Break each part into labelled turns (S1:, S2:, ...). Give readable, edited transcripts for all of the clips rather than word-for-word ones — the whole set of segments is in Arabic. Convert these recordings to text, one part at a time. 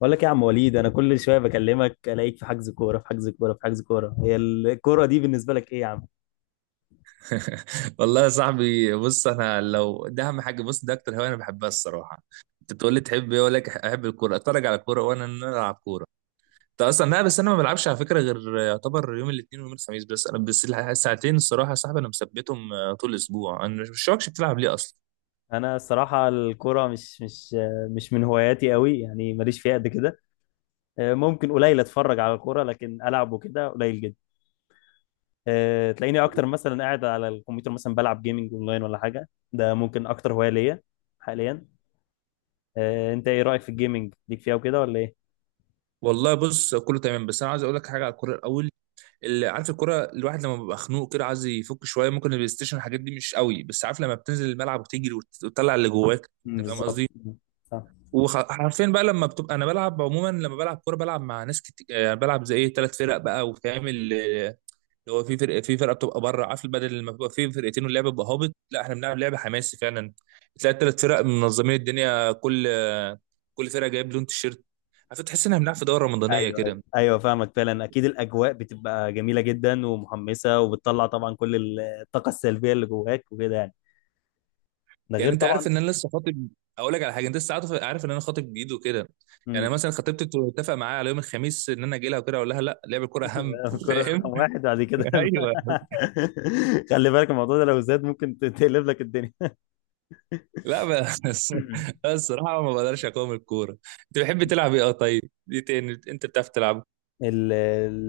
S1: بقول لك يا عم وليد، انا كل شويه بكلمك الاقيك في حجز كوره في حجز كوره في حجز كوره. هي الكوره دي بالنسبه لك ايه يا عم؟
S2: والله يا صاحبي، بص، انا لو ده اهم حاجه، بص، ده اكتر هوايه انا بحبها الصراحه. انت بتقول لي تحب ايه؟ اقول لك احب الكوره، اتفرج على الكوره، وانا ان انا العب كوره. انت اصلا لا، بس انا ما بلعبش على فكره غير يعتبر يوم الاثنين ويوم الخميس، بس انا بس الساعتين الصراحه يا صاحبي انا مثبتهم، طول الاسبوع انا مش شاكش بتلعب ليه اصلا.
S1: انا الصراحه الكوره مش من هواياتي قوي، يعني ماليش فيها قد كده. ممكن قليل اتفرج على الكوره، لكن العب وكده قليل جدا. تلاقيني اكتر مثلا قاعد على الكمبيوتر مثلا بلعب جيمنج اونلاين ولا حاجه، ده ممكن اكتر هوايه ليا حاليا. انت ايه رايك في الجيمنج، ليك فيها وكده ولا ايه؟
S2: والله بص كله تمام، بس انا عايز اقول لك حاجه على الكوره الاول. اللي عارف الكوره، الواحد لما بيبقى خنوق كده عايز يفك شويه، ممكن البلاي ستيشن الحاجات دي مش قوي، بس عارف لما بتنزل الملعب وتجري وتطلع اللي جواك، انت
S1: مم،
S2: فاهم
S1: بالظبط.
S2: قصدي. وحرفيا بقى لما بتبقى، انا بلعب عموما لما بلعب كوره بلعب مع ناس كتير، يعني بلعب زي ايه ثلاث فرق بقى، وبتعمل آه، اللي هو في فرقه بتبقى بره، عارف، بدل لما بيبقى في فرقتين واللعب بيبقى هابط، لا احنا بنلعب لعبه حماسي فعلا. بتلاقي الثلاث فرق منظمين الدنيا، كل كل فرقه جايب لون تيشيرت، عارف، تحس ان احنا بنلعب في دوره رمضانيه
S1: ايوه ايوه
S2: كده.
S1: أيوة، فاهمك، فعلا اكيد الاجواء بتبقى جميله جدا ومحمسه، وبتطلع طبعا كل الطاقه السلبيه اللي جواك وكده يعني. ده
S2: يعني
S1: غير
S2: انت عارف
S1: طبعا.
S2: ان انا لسه خاطب. اقول لك على حاجه، انت لسه عارف ان انا خاطب جديد وكده، يعني
S1: امم.
S2: مثلا خطيبتي اتفق معايا على يوم الخميس ان انا اجي لها وكده، اقول لها لا لعب الكوره اهم.
S1: الكره
S2: فاهم.
S1: رقم واحد بعد كده.
S2: ايوه.
S1: خلي بالك الموضوع ده لو زاد ممكن تقلب لك الدنيا.
S2: لا بس بس الصراحه ما بقدرش اقاوم الكوره. انت بتحب تلعب ايه؟ اه، طيب دي تاني، انت بتعرف تلعب؟
S1: ال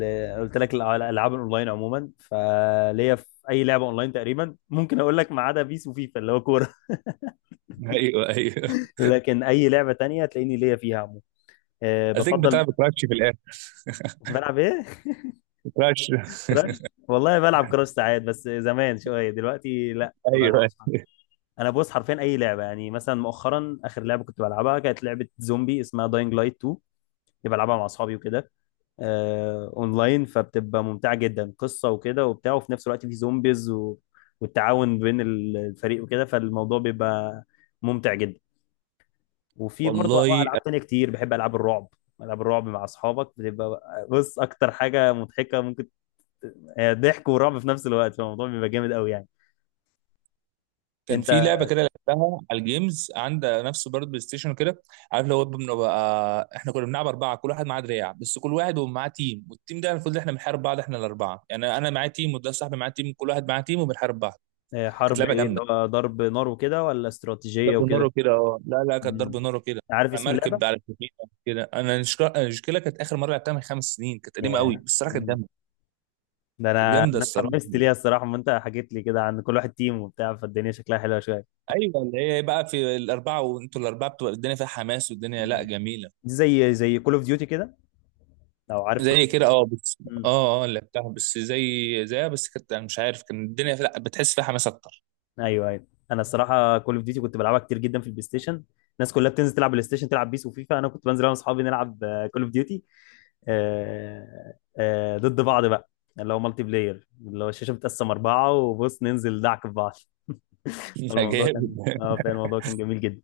S1: ال قلت لك الالعاب الاونلاين عموما، فليا في اي لعبه اونلاين تقريبا. ممكن اقول لك ما عدا بيس وفيفا اللي هو كوره.
S2: ايوه ايوه.
S1: لكن اي لعبه تانية تلاقيني ليا فيها عموما.
S2: قصدك
S1: بفضل.
S2: بتلعب كراش في الاخر.
S1: بلعب ايه؟
S2: كراش.
S1: كراش. والله بلعب كراش ساعات، بس زمان شويه، دلوقتي لا ما
S2: ايوه أيوة.
S1: بلعبش خالص. انا بص حرفيا اي لعبه. يعني مثلا مؤخرا اخر لعبه كنت بلعبها كانت لعبه زومبي اسمها داينج لايت 2. كنت بلعبها مع اصحابي وكده، اونلاين، فبتبقى ممتعه جدا، قصه وكده وبتاع، وفي نفس الوقت في زومبيز والتعاون بين الفريق وكده، فالموضوع بيبقى ممتع جدا. وفي برضه انواع
S2: والله
S1: العاب تانية كتير، بحب العاب الرعب. العاب الرعب مع اصحابك بتبقى، بص، اكتر حاجه مضحكه ممكن، ضحك ورعب في نفس الوقت، فالموضوع بيبقى جامد قوي يعني.
S2: كان
S1: انت
S2: في لعبه كده لعبتها على الجيمز عند نفسه، برضه بلاي ستيشن كده، عارف؟ لو بنبقى، احنا كنا بنلعب اربعه، كل واحد معاه دراع، بس كل واحد ومعاه تيم، والتيم ده المفروض احنا بنحارب بعض، احنا الاربعه، يعني انا معايا تيم، وده صاحبي معاه تيم، كل واحد معاه تيم وبنحارب بعض. كانت
S1: حرب
S2: لعبه
S1: ايه، اللي
S2: جامده.
S1: هو ضرب نار وكده ولا استراتيجية
S2: ضرب نار
S1: وكده؟
S2: وكده، اه لا لا، كانت ضرب
S1: مم.
S2: نار وكده.
S1: عارف اسم اللعبة؟
S2: مركب على السفينه كده. انا المشكله كانت اخر مره لعبتها من 5 سنين، كانت قديمه قوي
S1: ياه.
S2: بس الصراحه كانت
S1: مم.
S2: جامده.
S1: ده
S2: كانت
S1: انا
S2: جامده
S1: انا
S2: الصراحه.
S1: اتحمست ليها الصراحة، ما انت حكيت لي كده عن كل واحد تيم وبتاع، فالدنيا شكلها حلوة شوية.
S2: ايوه اللي هي بقى في الاربعه، وانتوا الاربعه بتبقى الدنيا فيها حماس، والدنيا لا
S1: مم.
S2: جميله.
S1: دي زي كول اوف ديوتي كده، لو عارف كول.
S2: زي كده اه، بس
S1: امم.
S2: اه اه لعبتها، بس زي زيها، بس كانت انا مش عارف كان الدنيا لا بتحس فيها حماس اكتر.
S1: ايوه ايوه، انا الصراحه كول اوف ديوتي كنت بلعبها كتير جدا في البلاي ستيشن. الناس كلها بتنزل تلعب بلاي ستيشن تلعب بيس وفيفا، انا كنت بنزل انا واصحابي نلعب كول اوف ديوتي، ضد بعض بقى، اللي هو مالتي بلاير، اللي هو الشاشه بتقسم اربعه وبص ننزل دعك في بعض.
S2: لا
S1: الموضوع كان،
S2: جامد.
S1: اه، فعلا الموضوع كان جميل جدا.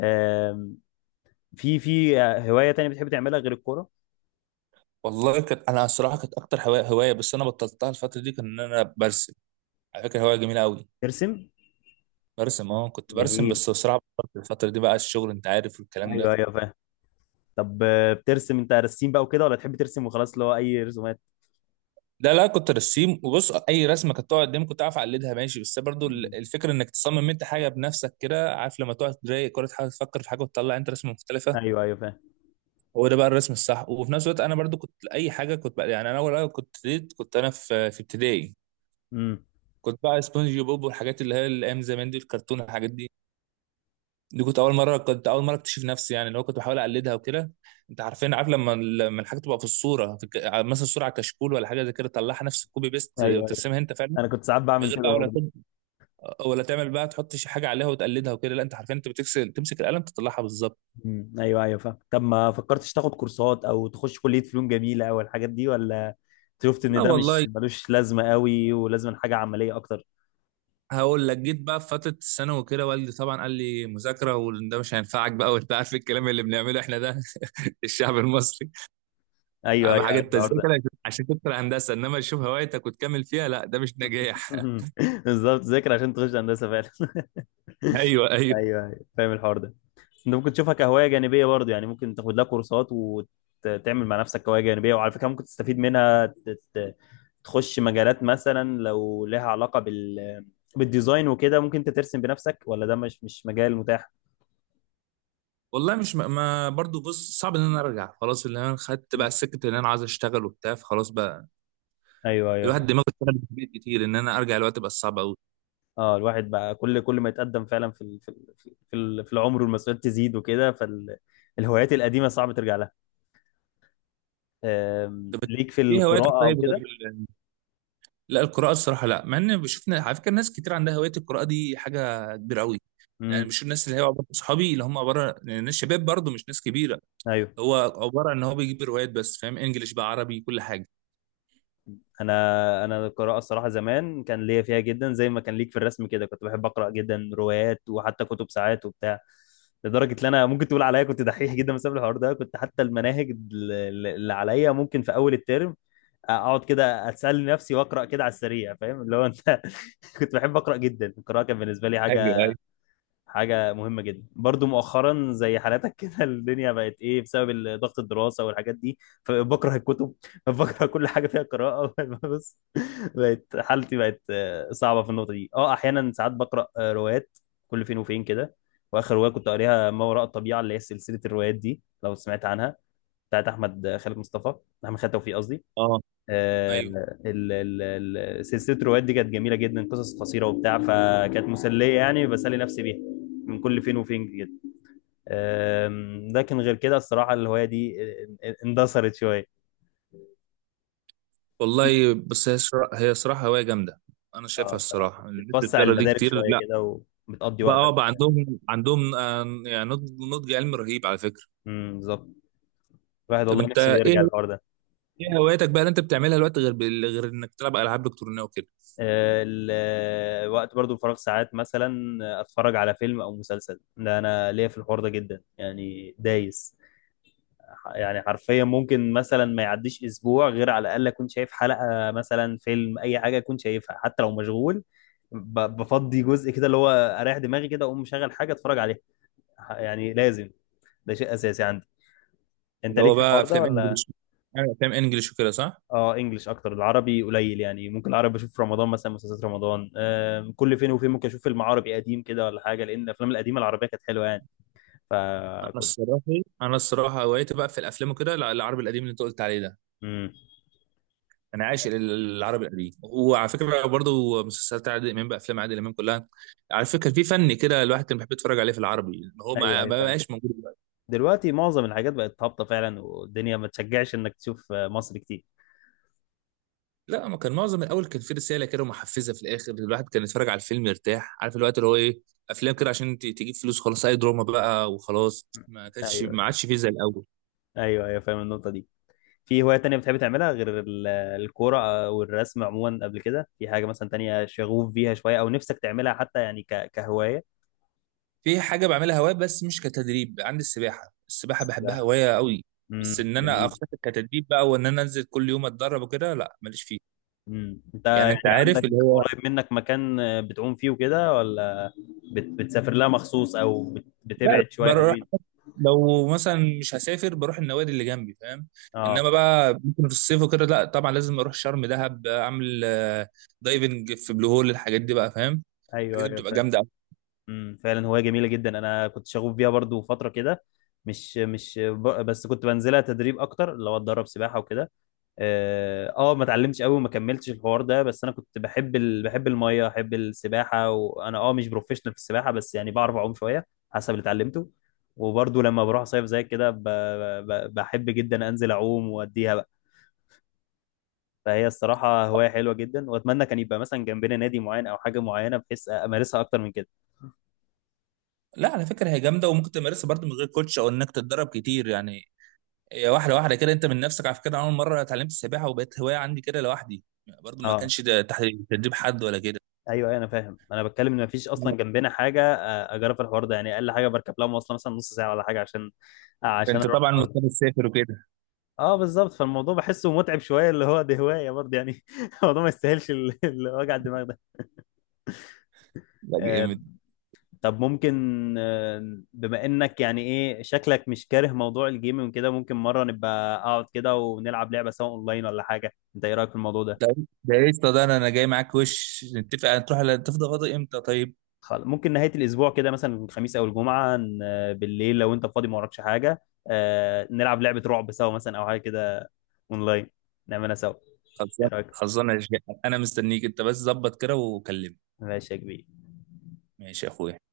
S1: آم، في هوايه تانية بتحب تعملها غير الكوره؟
S2: والله كانت انا الصراحه كانت اكتر هوايه بس انا بطلتها الفتره دي، كان ان انا برسم. على فكره هوايه جميله قوي.
S1: ترسم.
S2: برسم، اه كنت برسم،
S1: جميل.
S2: بس بصراحه بطلت الفتره دي بقى الشغل انت عارف والكلام ده.
S1: ايوه ايوه فاهم. طب بترسم انت، رسيم بقى وكده ولا تحب ترسم وخلاص، اللي هو اي رسومات؟
S2: لا لا كنت رسيم، وبص اي رسمه كانت تقعد قدامي كنت عارف اقلدها ماشي، بس برضو
S1: مم.
S2: الفكره انك تصمم انت حاجه بنفسك كده، عارف لما تقعد تضايق كره حاجه، تفكر في حاجه وتطلع انت رسمه مختلفه.
S1: ايوه ايوه فاهم.
S2: هو ده بقى الرسم الصح. وفي نفس الوقت انا برضو كنت اي حاجه، كنت بقى، يعني انا اول حاجه كنت ابتديت كنت انا في ابتدائي،
S1: امم.
S2: كنت بقى سبونج بوب والحاجات اللي هي الايام زمان دي الكرتون الحاجات دي، دي كنت اول مره اكتشف نفسي، يعني اللي هو كنت بحاول اقلدها وكده. انت عارفين، عارف لما الحاجه تبقى في الصوره في الك... مثلا صوره على كشكول ولا حاجه زي كده، تطلعها نفس الكوبي بيست
S1: ايوه ايوه،
S2: وترسمها انت فعلا.
S1: انا كنت ساعات
S2: من
S1: بعمل
S2: غير
S1: كده
S2: بقى ولا
S1: برضه.
S2: تب... ولا تعمل بقى تحط شي حاجه عليها وتقلدها وكده، لا انت عارفين انت بتكسل تمسك القلم تطلعها بالظبط.
S1: مم. ايوه ايوه فاهم. طب ما فكرتش تاخد كورسات او تخش كلية فنون جميلة او الحاجات دي، ولا شفت
S2: لا
S1: ان ده مش
S2: والله،
S1: ملوش لازمة قوي ولازم حاجة عملية اكتر؟
S2: هقول لك جيت بقى في فتره الثانوي وكده، والدي طبعا قال لي مذاكره، وده مش هينفعك بقى، وانت عارف الكلام اللي بنعمله احنا ده. الشعب المصري.
S1: ايوه
S2: اهم
S1: ايوه،
S2: حاجه
S1: عارف الحوار ده.
S2: التذاكر عشان تدخل هندسه، انما تشوف هوايتك وتكمل فيها، لا ده مش نجاح.
S1: بالظبط، ذاكر عشان تخش هندسة فعلا.
S2: ايوه ايوه.
S1: ايوه ايوه فاهم الحوار ده. انت ممكن تشوفها كهوايه جانبيه برضه، يعني ممكن تاخد لها كورسات وتعمل مع نفسك هوايه جانبيه، وعلى فكره ممكن تستفيد منها، تخش مجالات، مثلا لو لها علاقه بال بالديزاين وكده ممكن انت ترسم بنفسك، ولا ده مش مجال متاح؟
S2: والله مش برضو بص صعب ان انا ارجع، خلاص اللي انا خدت بقى السكه اللي انا عايز اشتغل وبتاع فخلاص بقى.
S1: ايوه ايوه
S2: الواحد
S1: فاهم.
S2: دماغه اشتغلت في البيت كتير، ان انا ارجع الوقت بقى صعب قوي.
S1: اه الواحد بقى كل ما يتقدم فعلا في العمر والمسؤوليات تزيد وكده، فالهوايات القديمه صعب ترجع لها.
S2: طب إنت
S1: ليك في
S2: ايه هواياتك؟
S1: القراءه او
S2: طيب غير
S1: كده؟
S2: ال- لا القراءه الصراحه لا، مع ان بشوفنا على فكره ناس كتير عندها هوايه القراءه، دي حاجه كبيره قوي. يعني
S1: امم.
S2: بشوف الناس اللي هي عباره صحابي اللي هم عباره يعني ناس شباب برضو مش ناس كبيره، هو عباره ان هو بيجيب روايات، بس فاهم انجلش بقى، عربي، كل حاجه.
S1: انا القراءه الصراحه زمان كان ليا فيها جدا زي ما كان ليك في الرسم كده، كنت بحب اقرا جدا روايات وحتى كتب ساعات وبتاع، لدرجه ان انا ممكن تقول عليا كنت دحيح جدا بسبب الحوار ده. كنت حتى المناهج اللي عليا ممكن في اول الترم اقعد كده اتسلي نفسي واقرا كده على السريع، فاهم اللي هو انت. كنت بحب اقرا جدا، القراءه كان بالنسبه لي حاجه
S2: ايوه ايوه.
S1: حاجة مهمة جدا. برضو مؤخرا زي حالاتك كده الدنيا بقت ايه بسبب ضغط الدراسة والحاجات دي، فبكره الكتب بكره كل حاجة فيها قراءة بس بقت حالتي بقت صعبة في النقطة دي. اه احيانا ساعات بقرأ روايات كل فين وفين كده. واخر رواية كنت قاريها ما وراء الطبيعة، اللي هي سلسلة الروايات دي لو سمعت عنها، بتاعت احمد خالد مصطفى، احمد خالد توفيق قصدي.
S2: اه
S1: آه،
S2: ايوه.
S1: ال- ال- سلسله الروايات دي كانت جميله جدا، قصص قصيره وبتاع، فكانت مسليه، يعني بسلي نفسي بيها من كل فين وفين كده. لكن غير كده الصراحه الهوايه دي اندثرت شويه. دي-
S2: والله بس هي هي صراحة هواية جامدة. أنا شايفها
S1: اه، صراحه
S2: الصراحة الناس اللي
S1: بتوسع
S2: بتقرا دي
S1: المدارك
S2: كتير
S1: شويه
S2: لا
S1: كده، وبتقضي
S2: بقى،
S1: وقتك
S2: بقى
S1: وبتاع.
S2: عندهم يعني نضج علمي رهيب على فكرة.
S1: بالظبط. الواحد
S2: طب
S1: والله
S2: أنت
S1: نفسه
S2: إيه؟
S1: بيرجع الحوار ده.
S2: إيه هواياتك بقى اللي أنت بتعملها دلوقتي غير غير إنك تلعب ألعاب إلكترونية وكده؟
S1: وقت برضو الفراغ ساعات مثلا اتفرج على فيلم او مسلسل. ده انا ليا في الحوار ده جدا يعني دايس. يعني حرفيا ممكن مثلا ما يعديش اسبوع غير على الاقل اكون شايف حلقه مثلا، فيلم، اي حاجه اكون شايفها. حتى لو مشغول بفضي جزء كده اللي هو اريح دماغي كده، اقوم مشغل حاجه اتفرج عليها. يعني لازم، ده شيء اساسي عندي. انت
S2: اللي
S1: ليك
S2: هو
S1: في
S2: بقى
S1: الحوار ده
S2: أفلام
S1: ولا؟
S2: إنجلش، يعني أفلام إنجلش وكده صح؟
S1: اه، انجلش اكتر، العربي قليل. يعني ممكن العربي بشوف في رمضان مثلا، مسلسلات رمضان. كل فين وفين ممكن اشوف فيلم عربي قديم كده ولا حاجه، لان الافلام القديمه العربيه كانت حلوه يعني،
S2: أنا
S1: فكنت.
S2: الصراحة أنا الصراحة هوايتي بقى في الأفلام وكده، لا، العربي القديم اللي أنت قلت عليه ده.
S1: امم.
S2: انا عاشق العربي القديم، وعلى فكره برضه مسلسلات عادل امام، بافلام عادل امام كلها، على فكره كان في فن كده الواحد كان بيحب يتفرج عليه في العربي، إن هو
S1: ايوه
S2: ما
S1: ايوه
S2: ما
S1: فاهم.
S2: بقاش موجود دلوقتي.
S1: دلوقتي معظم الحاجات بقت هابطه فعلا، والدنيا ما تشجعش انك تشوف مصر كتير.
S2: لا ما كان معظم الاول كان في رساله كده محفزه في الاخر، الواحد كان يتفرج على الفيلم يرتاح، عارف الوقت اللي هو ايه، افلام كده عشان تجيب فلوس خلاص، اي دراما بقى وخلاص، ما كانش
S1: ايوه.
S2: ما عادش فيه زي الاول.
S1: ايوه ايوه فاهم النقطه دي. في هوايه تانية بتحب تعملها غير الكوره والرسم عموما؟ قبل كده في حاجه مثلا تانية شغوف بيها شويه او نفسك تعملها حتى يعني، كهوايه؟
S2: في حاجه بعملها هوايه بس مش كتدريب عندي، السباحه، السباحه بحبها
S1: السباحه.
S2: هوايه قوي. بس ان انا
S1: جميل.
S2: اخطط كتدريب بقى، وان انا انزل كل يوم اتدرب وكده، لا ماليش فيه.
S1: امم، انت
S2: يعني انت
S1: يعني
S2: عارف،
S1: عندك قريب منك مكان بتعوم فيه وكده، ولا بتسافر لها مخصوص، او
S2: لا لا،
S1: بتبعد شويه
S2: بروح،
S1: حلوين؟
S2: لو مثلا مش هسافر بروح النوادي اللي جنبي، فاهم.
S1: اه.
S2: انما بقى ممكن في الصيف وكده، لا طبعا لازم اروح شرم دهب اعمل دايفنج في بلو هول، الحاجات دي بقى فاهم.
S1: ايوه
S2: الحاجات دي بتبقى
S1: ايوه.
S2: جامده أوي.
S1: امم، فعلا هواية جميلة جدا. انا كنت شغوف بيها برضو فترة كده، مش مش ب... بس كنت بنزلها تدريب اكتر، اللي هو اتدرب سباحة وكده، اه. ما اتعلمتش قوي وما كملتش الحوار ده، بس انا كنت بحب بحب المية، بحب السباحة، وانا اه مش بروفيشنال في السباحة، بس يعني بعرف اعوم شوية حسب اللي اتعلمته. وبرضو لما بروح صيف زي كده بحب جدا انزل اعوم واديها بقى. فهي الصراحة هواية حلوة جدا، واتمنى كان يبقى مثلا جنبنا نادي معين او حاجة معينة بحيث امارسها اكتر من كده.
S2: لا على فكره هي جامده، وممكن تمارسها برضه من غير كوتش او انك تتدرب كتير يعني. هي واحده واحده كده انت من نفسك على فكره. أنا اول مره اتعلمت السباحه وبقت هوايه عندي كده لوحدي، برضه ما
S1: اه،
S2: كانش ده تحت تدريب حد ولا كده.
S1: ايوه أيوة، انا فاهم. انا بتكلم ان مفيش اصلا جنبنا حاجه اجرب في الحوار ده، يعني اقل حاجه بركب لها مواصله مثلا نص ساعه ولا حاجه عشان عشان
S2: انت
S1: اروح
S2: طبعا
S1: الحوار ده.
S2: مضطر تسافر وكده.
S1: اه بالظبط، فالموضوع بحسه متعب شويه، اللي هو دي هوايه برضه يعني. الموضوع ما يستاهلش وجع الدماغ ده.
S2: لا،
S1: آه، طب ممكن بما انك يعني، ايه شكلك مش كاره موضوع الجيمنج كده، ممكن مره نبقى اقعد كده ونلعب لعبه سواء اونلاين ولا حاجه؟ انت ايه رايك في الموضوع ده؟
S2: ده ده قشطة، ده انا جاي معاك، وش نتفق، هتروح تفضى فاضي امتى طيب؟
S1: ممكن نهاية الأسبوع كده مثلا، الخميس أو الجمعة، بالليل لو أنت فاضي ما وراكش حاجة، نلعب لعبة رعب سوا مثلا أو حاجة كده، أونلاين، نعملها سوا. إيه
S2: خلصان
S1: رأيك؟
S2: خلصان يا شيخ. انا مستنيك انت بس ظبط كده وكلمني.
S1: ماشي يا كبير.
S2: ماشي يا اخويا.